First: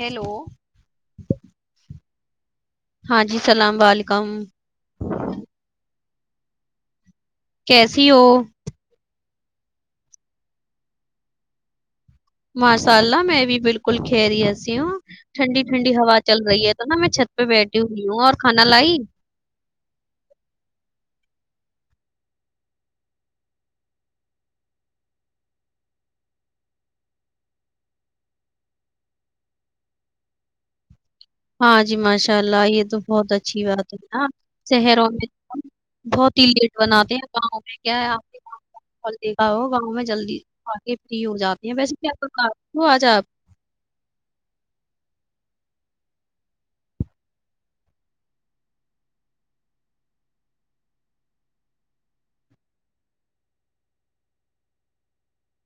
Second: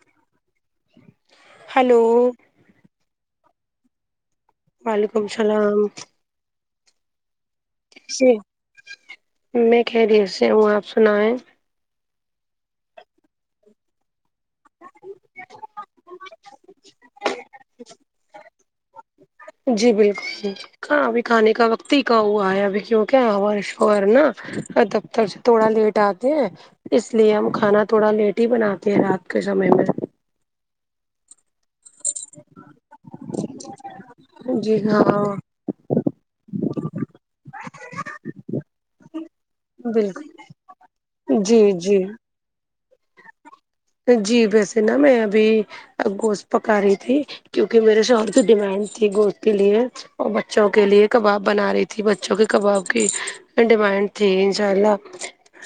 hello hello ہاں جی سلام و علیکم وعلیکم السلام کیسی ہو جی میں خیریت سے ہوں آپ سنا ہے ماشاء اللہ میں بھی بالکل خیریت سے ہوں ٹھنڈی ٹھنڈی ہوا چل رہی ہے تو نا میں چھت پہ بیٹھی ہوئی ہوں اور کھانا لائی جی بالکل جی کہاں ابھی کھانے کا وقت ہی کاا ہوا ہے ابھی کیوں کیا شہور نا دبتر تھوڑا لیٹ آتے ہیں اس لیے ہم کھانا تھوڑا لیٹ ہی بناتے ہیں رات کے سمے میں ہاں جی ماشاء اللہ یہ تو بہت اچھی بات ہے نا جی شہروں ہاں میں بہت ہی لیٹ بناتے ہیں گاؤں میں کیا ہے آپ کے گا گاؤں میں بالکل جلدی آ کے فری ہو جی جاتے ہیں ویسے جی کیاوں آ جائےپ جی ویسے نا میں ابھی گوشت پکا رہی تھی کیونکہ میرے شہر کی ڈیمانڈ تھی گوشت کے لیے اور بچوں کے لیے کباب بنا رہی تھی بچوں کے کباب کی ڈیمائنڈ تٹھیک ان شاء اللہ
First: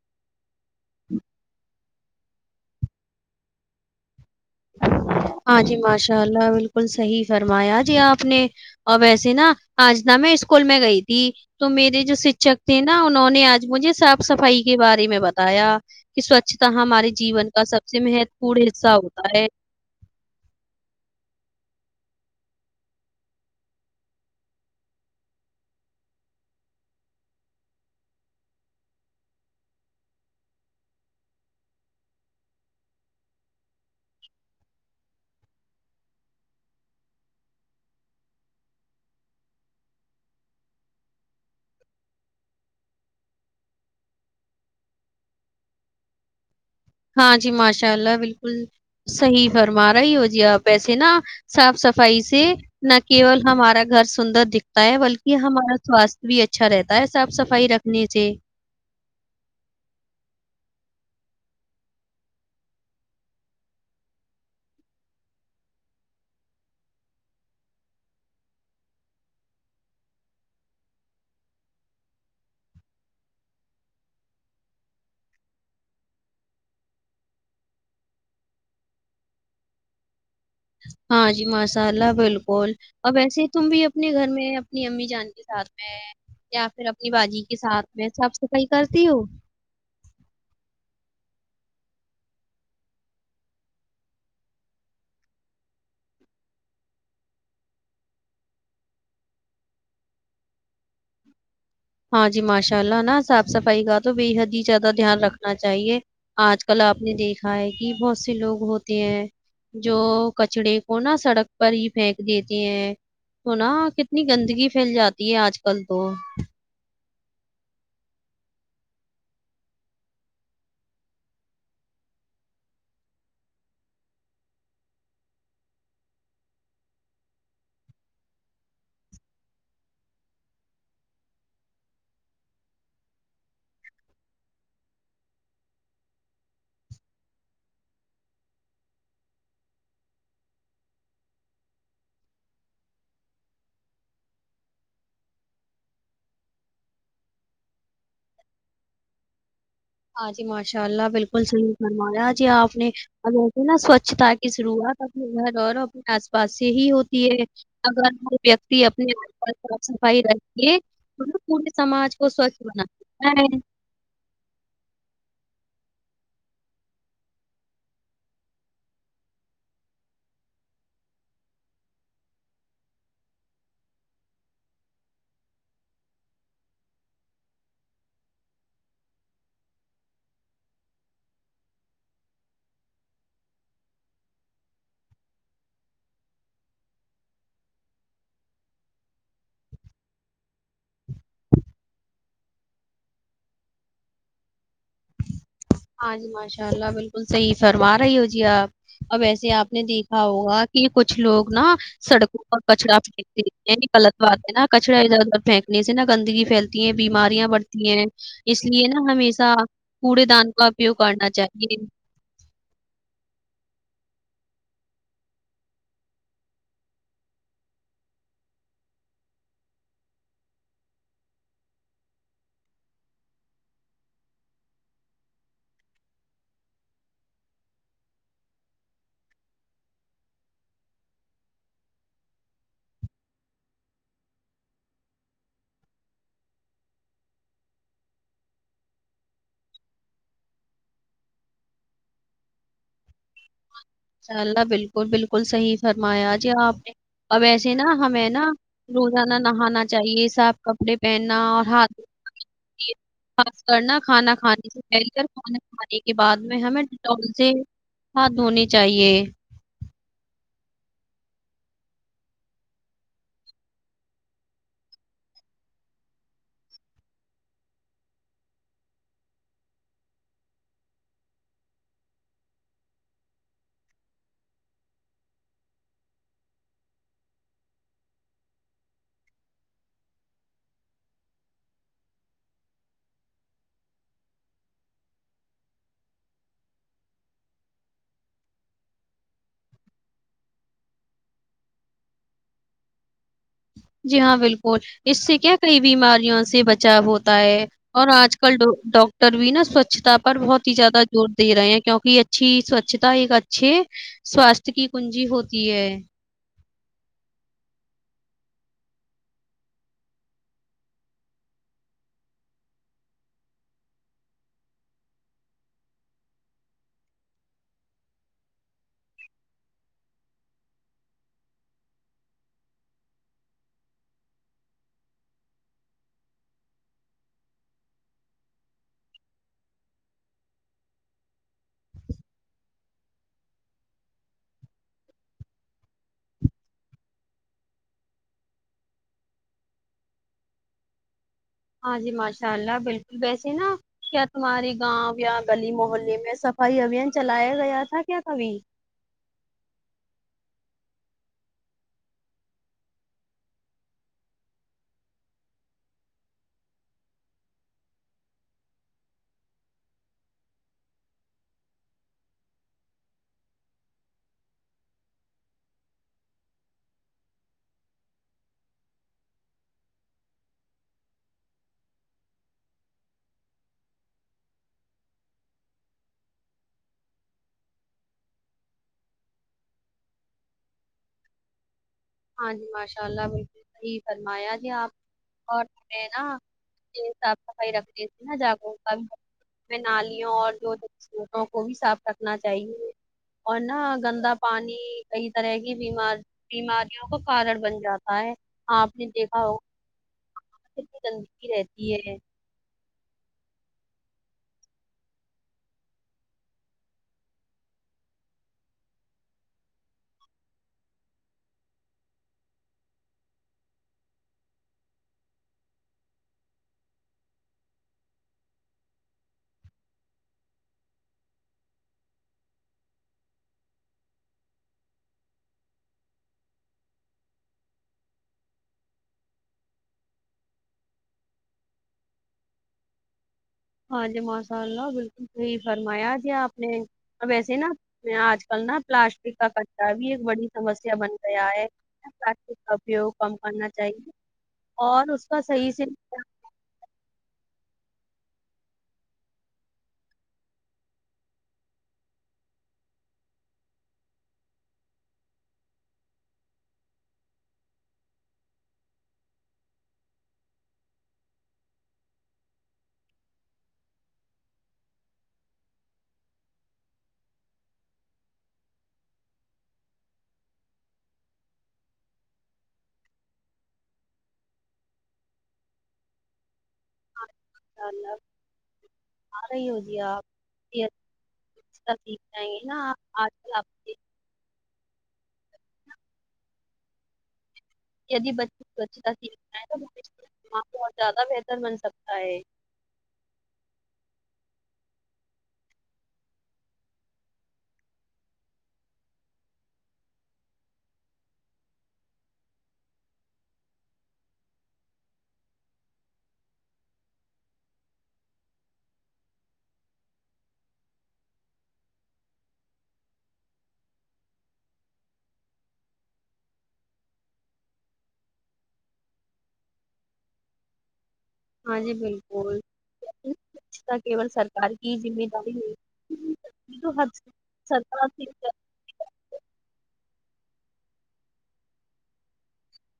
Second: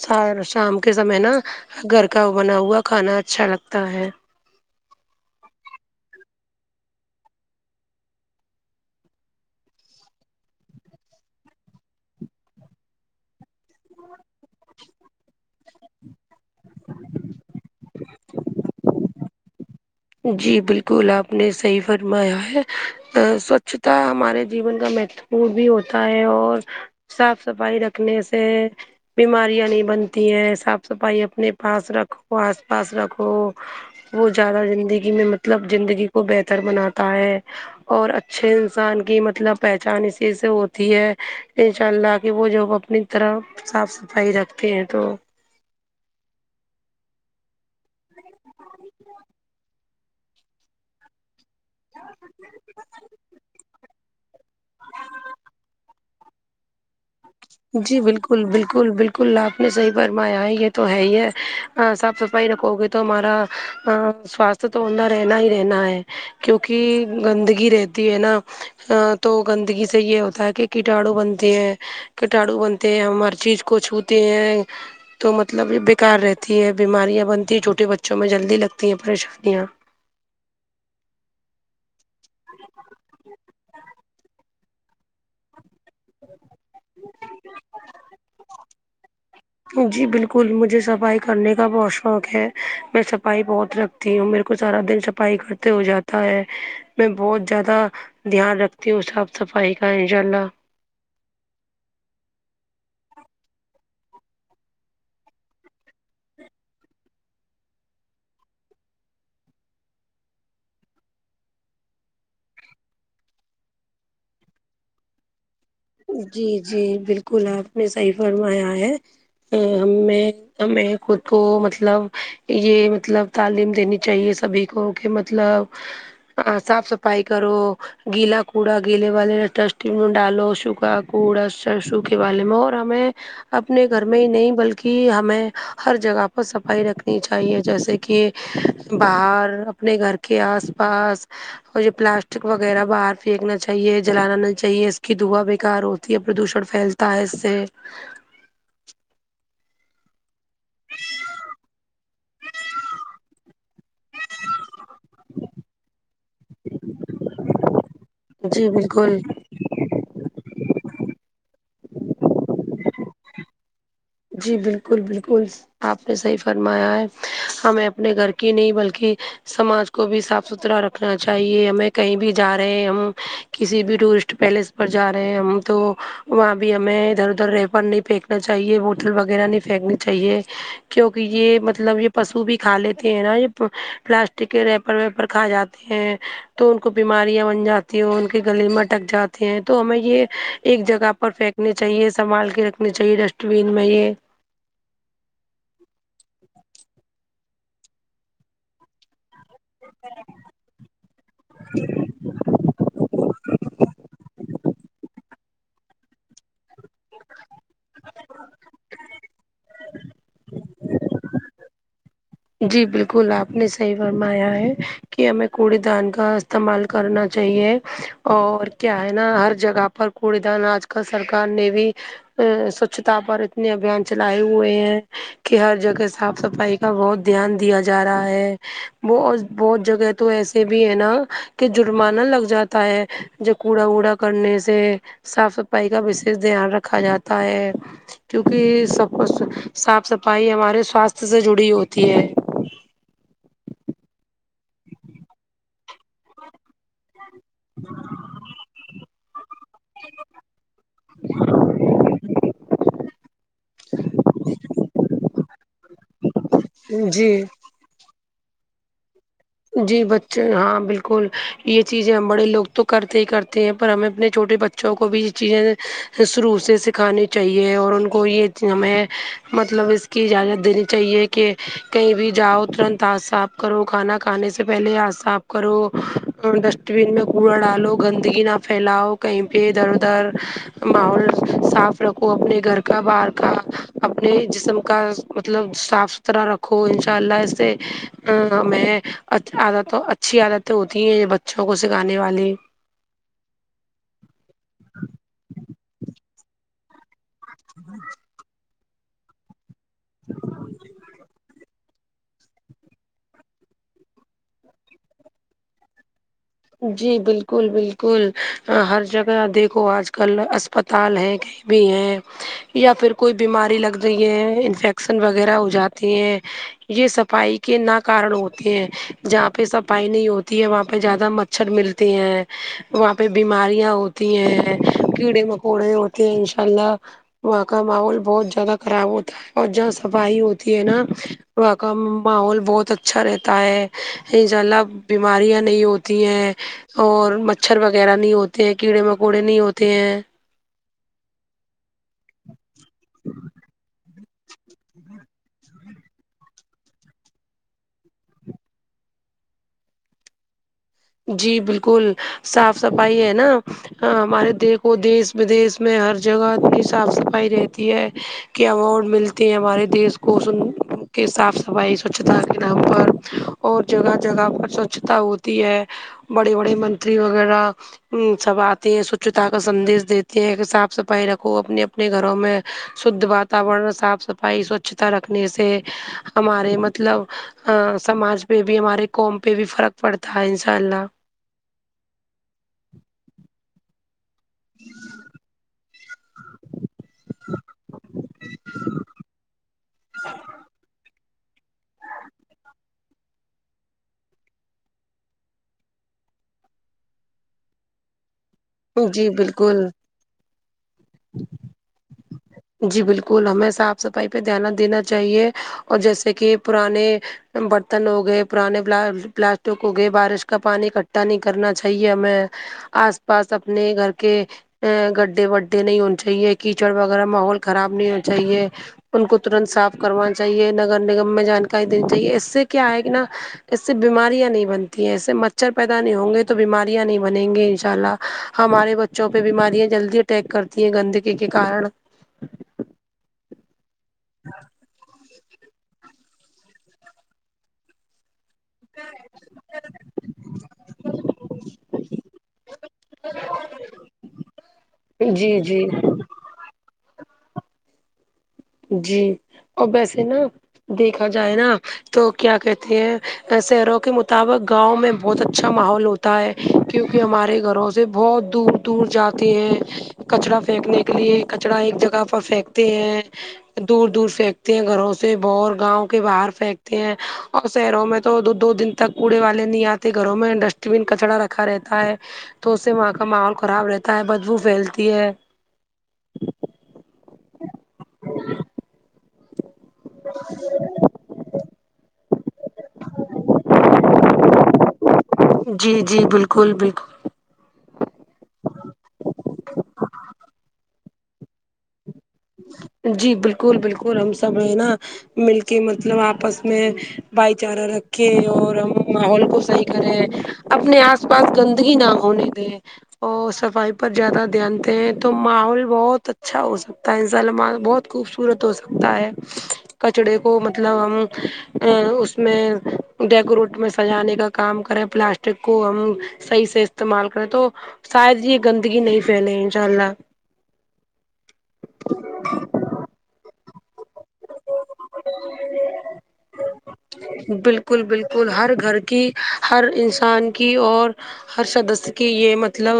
س شام کے سمے نا گھر کا بنا ہوا کھانا اچھا لگتا ہے ہاں جی ماشاء اللہ بالکل صحیح فرمایا جی آپ نے اور ویسے نا آج ن میں اسکول میں گئی تھی تو میرے جو شکشک تھے نا انہوں نے آج مجھے صاف صفائی کے بارے میں بتایا کہ سوچھتا ہمارے جیون کا سب سے مہتو پورن حصہ ہوتا ہے جی بالکل آپ نے صحی فرمایا ہے سوچھتا ہمارے جیون کا مہت بھی ہوتا ہے اور صاف صفائی رکھنے سے بیماریاں نہیں بنتی ہیں صاف صفائی اپنے پاس رکھو آس پاس رکھو وہ زیادہ زندگی میں مطلب زندگی کو بہتر بناتا ہے اور اچھے انسان کی مطلب پہچان اسی سے ہوتی ہے ان شاء اللہ کہ وہ جو وقت اپنی طرح صاف صفائی رکھتے ہیں تو ہاں جی ماشاء اللہ بالکل صحیح فرما رہا ہی ہو جی آپ اییسے نا صاف صفائی سے نہ کیول ہمارا گھر سندر دکھتا ہے بلکہ ہمارا سواستھ بھی اچھا رہتا ہے صاف صفائی جی رکھنے سے بالکل بالکل بالکل کلہ آپ نے صحیح فرمایا ہے یہ تو ہے ہی ہے صاف صفائی رکھو گے تو ہمارا سواستھ تو ہوہ رہنا ہی رہنا ہے کیونکہ گندگی رہتی ہے نا ا تو گندگی سے یہ ہوتا ہے کہ کٹاڑو بنتے ہیں کٹاڑو بنتے ہیں ہم ہر چیز کو چھوتے ہیں تو مطلب یہ بکار رہتی ہے بیماریاں بنتی ہیں چھوٹے بچوں میں جلدی لگتی ہیں پریشانیاں ہاں جی مسالہ بالکل اب ایسے تم بھی اپنے گھر میں اپنی امی جان کے ساتھ میں یا پھر اپنی باجی کے ساتھ میں صاف صفائی کرتی ہوں جی بالکل مجھے صفائی کرنے کا بہت شوق ہے میں صفائی بہت رکھ تی ہوں میرے کو سارا دن صفائی کرتے ہو جاتا ہے میں بہت زیادہ دھیان رکھتی ہو صاف صفائی کا انشاء اللہ ہاں جی ماشاء اللہ نا صاف صفائی کا تو بے حد ہی زیادہ دھیان رکھنا چاہیے آج کل آپ نے دیکھا ہے کہ بہت سے لوگ ہوتے ہیں جو کچڑے کو نا سڑک پر ہی پھینک دیتے ہیں نا کتنی گندگی پھیل جاتی ہے آج کل تو جی جی بالکل آپ نے صحیح فرمایا ہے ہم میں ہمیں خود کو مطلب یہ مطلب تعلیم دینی چاہیے سبھی کو کہ مطلب صاف صفائی کرو گیلا کوڑا گیلے والے ڈسٹ مے ڈالو کوڑا سر سوکھے والے میں اور ہمیں اپنے گھر میں ہی نہیں بلکہ ہمیں ہر جگہ پر صفائی رکھنی چاہیے جیسے کہ باہر اپنے گھر کے آس پاس اور یہ پلاسٹک وغیرہ باہر پھینکنا چاہیے جلانا نہیں چاہیے اس کی دھوا کار ہوتی ہے پردوشن پھیلتا ہے اس سے ہاں جی ماشاء اللہ بالکل صحیح فرمایا جی آپ نے اب وسے نا سوچھتا کی شروعات اپنے گھر اور اپنے آس پاس سے ہی ہوتی ہے اگر ہر جی ویکتی اپنے بالکل اور صاف صفائی رکھے م پورے سماج کو سوچھ بنا جی بالکل بالکل آپ نے صحیح فرمایا ہے ہمیں اپنے گھر کی نہیں بلکہ سماج کو بھی صاف ستھرا رکھنا چاہیے ہمیں کہیں بھی جا رہے ہم کسی بھی ٹورسٹ پیلیس پر جا رہے ہم تو وہاں بھی ہمیں ادھر ادھر رہپن نہیں پھینکنا چاہیے وہ بوتل وغیرہ نہیں پھینکنی چاہیے کیونکہ یہ مطلب یہ پشو بھی کھا لیتے ہیں نا یہ پلاسٹک کے ریپر ویپر کھا جاتا ہیں تو ان کو بیماریاں بن جاتی ہیں ان کے گلے مے اٹک جاتے ہیں تو ہمیں یہ ایک جگہ پر فیک رکھنی چاہیے سنبھال کے رکھنی چاہیے ڈسٹ بین میں یہ ہاں جی ماشاء اللہ بالکل صحیح فرما رہی ہو جی آپ اب ایسے آپ نے دیکھا ہوگا کہ کچھ لوگ نا سڑکوں پر کچڑا پھینک دیتے ہیں یے غلط بات ہے نا کچڑا ادھر ادھر پھینک نے سے نا گندگی پھیلتی ہیں بیماریاں بڑتی ہیں اس لیے نا ہمیشہ کوڑے دان کا اپیوگ کرنا چاہیے جی بالکل آپ نے صحیح فرمایا ہے کہ ہمیں کوڑی دان کا استعمال کرنا چاہیے اور کیا ہے نا ہر جگہ پر کوڑی دان آج کل سرکار نے بھی سوچھتا پر اتنے ابھیان چلائے ہوئے ہیں کہ ہر جگہ صاف صفائی کا بہت دھیان دیا جا رہا ہے ب بہت جگہ تو ایسے بھی ہے نا کہ جرمانہ لگ جاتا ہے جو کوڑا وڑا کرنے سے صاف صفائی کا وشیش دھیان رکھا جاتا ہے کیونکہ صاف صفائی ہمارے سواستھ سے جڑی ہوتی ہے انشاء اللہ بالکل بالکل صحیح فرمایا جی آپ نے اب ایسے نا ہمیں نا روزانہ نہانا چاہیے صاف کپڑے پہننا اور ہاتھ دوے خاص کرنا کھانا کھانے سے پہلے اور کھانا کھانے کے بعد میں ہمیں ڈٹول جی سے ہاتھ دھونے چاہیے جی بچے ہاں بالکل یہ چیزیں ہم بڑے لوگ تو کرتے ہی کرتے ہیں پر ہمیں اپنے چھوٹے بچے بچوں کو بھی یہ چیزیں شروع سے سکھانی چاہیے اور ان کو یہ ہمیں مطلب اس اجازت دینی چاہیے کہ کہیں بھی جاؤ ترنت ہاتھ صاف کرو کھانا کھانے سے پہلے ہاتھ صاف کرو ڈسٹ بین میں کوڑا ڈالو گندگی نہ پھیلاؤ کہیں پہ ادھر ادھر ماحول صاف رکھو اپنے گھر کا باہر کا اپنے جسم کا مطلب صاف ستھرا رکھو ان شاء اللہ اس سے میں عادت اچھی عادتیں ہوتی ہیں بچوں کو سکھانے والی جی ہاں بالکل اس سے کیا کئی بیماریوں سے بچاؤ ہوتا تا ہے اور آج کل ڈ ڈاکٹر بھی نا سوچھ اچھتا پر بہت ہی زیاہ زور دے رہے ہیں کیونکہ اچھی سوچھتا ایک اچھے سواستھ کی کنجی ہوتی ہے جی بالکل بالکل ہر جگہ دیکھو آج کل اسپ دال ہے کی بھی ہے یا پھر کوئی بیماری لگ رہی ہے انفیکشن وغیرہ ہو جاتی ہے یہ صفائی کے ن کارن ہوتے ہیں جہاں پہ صفائی نہیں ہوتی ہے وہاں پہ زیادہ م چھر ملتے ہیں وہاں پہ بیماریاں ہوتی ہیں کیڑے مکوڑے ہوتے ان شاء اللہ وہاں کا ماحول بہت زیادہ خراب ہوتا ہے اور جہاں صفائی ہوتی ہے نا وہاں کا ماحول بہت اچھا رہتا ہے ان شاء اللہ بیماریاں نہیں ہوتی ہیں اور مچھر وغیرہ نہیں ہوتے ہیں کیڑے مکوڑے نہیں ہوتے ہیں ہاں جی ماشاء اللہ بالکل وبسے نا کیا تمہاری گاؤں یا گلی محلے میں صفائی ابھیان چلایا گیا تھا کیا کبھی جی بالکل صاف صفائی ہے نا ہمارے دیکھ کو دیس ودیش میں ہر جگہ اتنی صاف صفائی رہتی ہے کے اوارڈ ملتے ہیں ہمارے دیش کو سن کے صاف صفائی سوچھتا کے نام پر اور جگہ جگہ پر سوچھتا ہوتی ہے بڑے بڑے منتری وغیرہ ہ سب آتے ہیں سوچھتا کا سندیش دیتے ہیں کہ صاف صفائی رکھو اپنے اپنے گھروں میں شدھ واتورن صاف صفائی سوچھتا رکھنے سے ہمارے مطلب ہاں سماج پہ بھی ہمارے قوم پہ بھی فرق پڑتا ہے انشاء اللہ ہاں جی ماشاء اللہ بالکل صحیح فرمایا جی آپ اور سہی نا صاف صفائی رکھنے نا جاگو میں نالیوں اور جو دونوں کو ھی صاف رکھنا چاہیے اور نا گندا پانی کئی طرح کی بیمار بیمار کا کارن بن جاتا ہے آپ نے جی دیکھا ہو بالکل اتنی گندگی رہتی ہے جی بالکل ہمیں صاف صفائی پہ دھیان دینا چاہیے اور جیسے کہ پرانے برتن ہو گئے پرانے پلاسٹک ہو گئے بارش کا پانی اکٹھا نہیں کرنا چاہیے ہمیں آس پاس اپنے گھر کے گڈھے وڈے نہیں او انچائی ہیے کیچڑ و اگر ماحول خراب نہیں اچھا ہی ہیے ان کو ترنت صاف کروان چاہیے نگر نگم میں جانکاری دینی چاہیے اس سے کیا ہے کہ نا اس سے بیماریاں نہیں بنتی ہیں اس سے مچھر پیدا نہیں ہوں گے تو بیماریاں نہیں بنیں گے ان شاء اللہ ہمارے بچوں پہ بیماریاں جلدی اٹیک کرتی ہیں گندگی کے کارن ہاں جی ماشاء اللہ بالکل صحیح فرمایا جی آپ نے ا وسے نا میں آج کل نا پلاسٹک کا کچا بھی ایک بڑی سمسیا بن گیا ہے پسٹ [unintelligible] ک کا اپوگ کم کرنا چاہیے اور اس کا جی صحیح سے جی جی اور ویسے نا دیکھا جائے نا تو کیا کہتے ہیں شہروں کے مطابق گاؤں میں بہت اچھا ماحول ہو تا ہے کیونکہ ہمارے گھروں سے بہت دور دور جاتے ہیں کچرا پھینکنے کے لیے کچرا ایک جگہ پر پھینکتے ہیں دور دور پھینکتے ہیں گھروں سے باہر گاؤں کے باہر پھینکتے ہیں اور شہروں میں تو دو دو دن تک کوڑے والے نہیں آتے گھروں میں ڈسٹبین کچڑا رکھا رہتا ہے تو اس سے وہاں کا ماحول خراب رہتا ہے بدبو پھیلتی ہے [unintelligible] آری ہیں جی آپ سھ جیں گے نا اپ آج آپ کے جی جی بالکل بالکل یدی بچوں کو اچھتا سیکھتا ہے تو دماغ کو اور زیادہ بہتر بن سکتا ہے جی بالکل بالکل ہم سب ہے نا مل کے مطلب آپس میں بھائی چارہ رکھے اور ہم ماحول کو صحیح کریں اپنے آس پاس گندگی نہ ہونے دیں اور صفائی پر زیادہ دھیان دیں تو ماحول بہت اچھا ہو سک تزالما بہت خوبصورت ہو سکتا ہے کچڑے کو مطلب ہم ا اس میں ڈیکوریٹ میں سجانے کا کام کریں پلاسٹک کو ہم صحیح صحیح استعمال کریں تو شاید یہ گندگی نہیں پھیلے انشاء اللہ ہاں جی بالکل [inaudible] کیول سرکار ہی کی ذمہ داری ہے بالکل بالکل ہر گھر کی ہر انسان کی اور ہر سدسیہ کی یہ مطلب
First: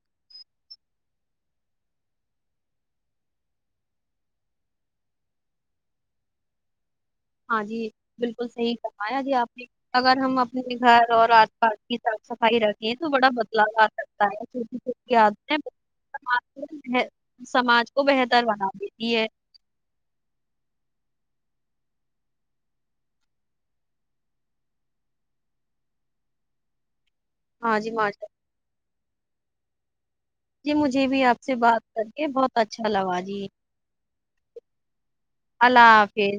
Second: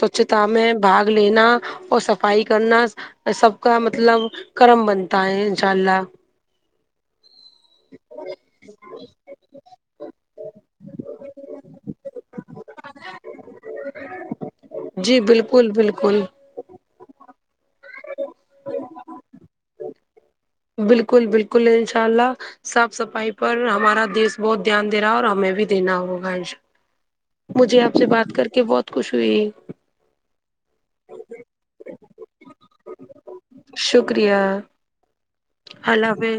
سوچھتا میں باگ لینا اور صفائی کرنا سب کا مطلب کرم بنتا ہے انشاء اللہ ہاں جی بالکل صحیح فرمایا جی آپ نے اگر ہم اپنے گھر اور آس پاس کی صاف صف فائی رکھے تو بڑا بدلاؤ آ سکتا ہے چھوٹی چھوٹی جی عادتیں بالکل بالکل [unintelligible] سماج کو بہتر بنا دیتی ہے بالکل بالکل انشا اللہ صاف صفائی پر ہمارا دیش بہت دھیان دے رہا اور ہمیں بھی دینا ہوگا انشا الله ہاں مجھے جی آپ سے ماشاء بات کر کے بہت خوش ہوئی جی مجھے بھی آپ سے بات کر کے بہت اچھا لگا جی شکریہ اللہ حافظ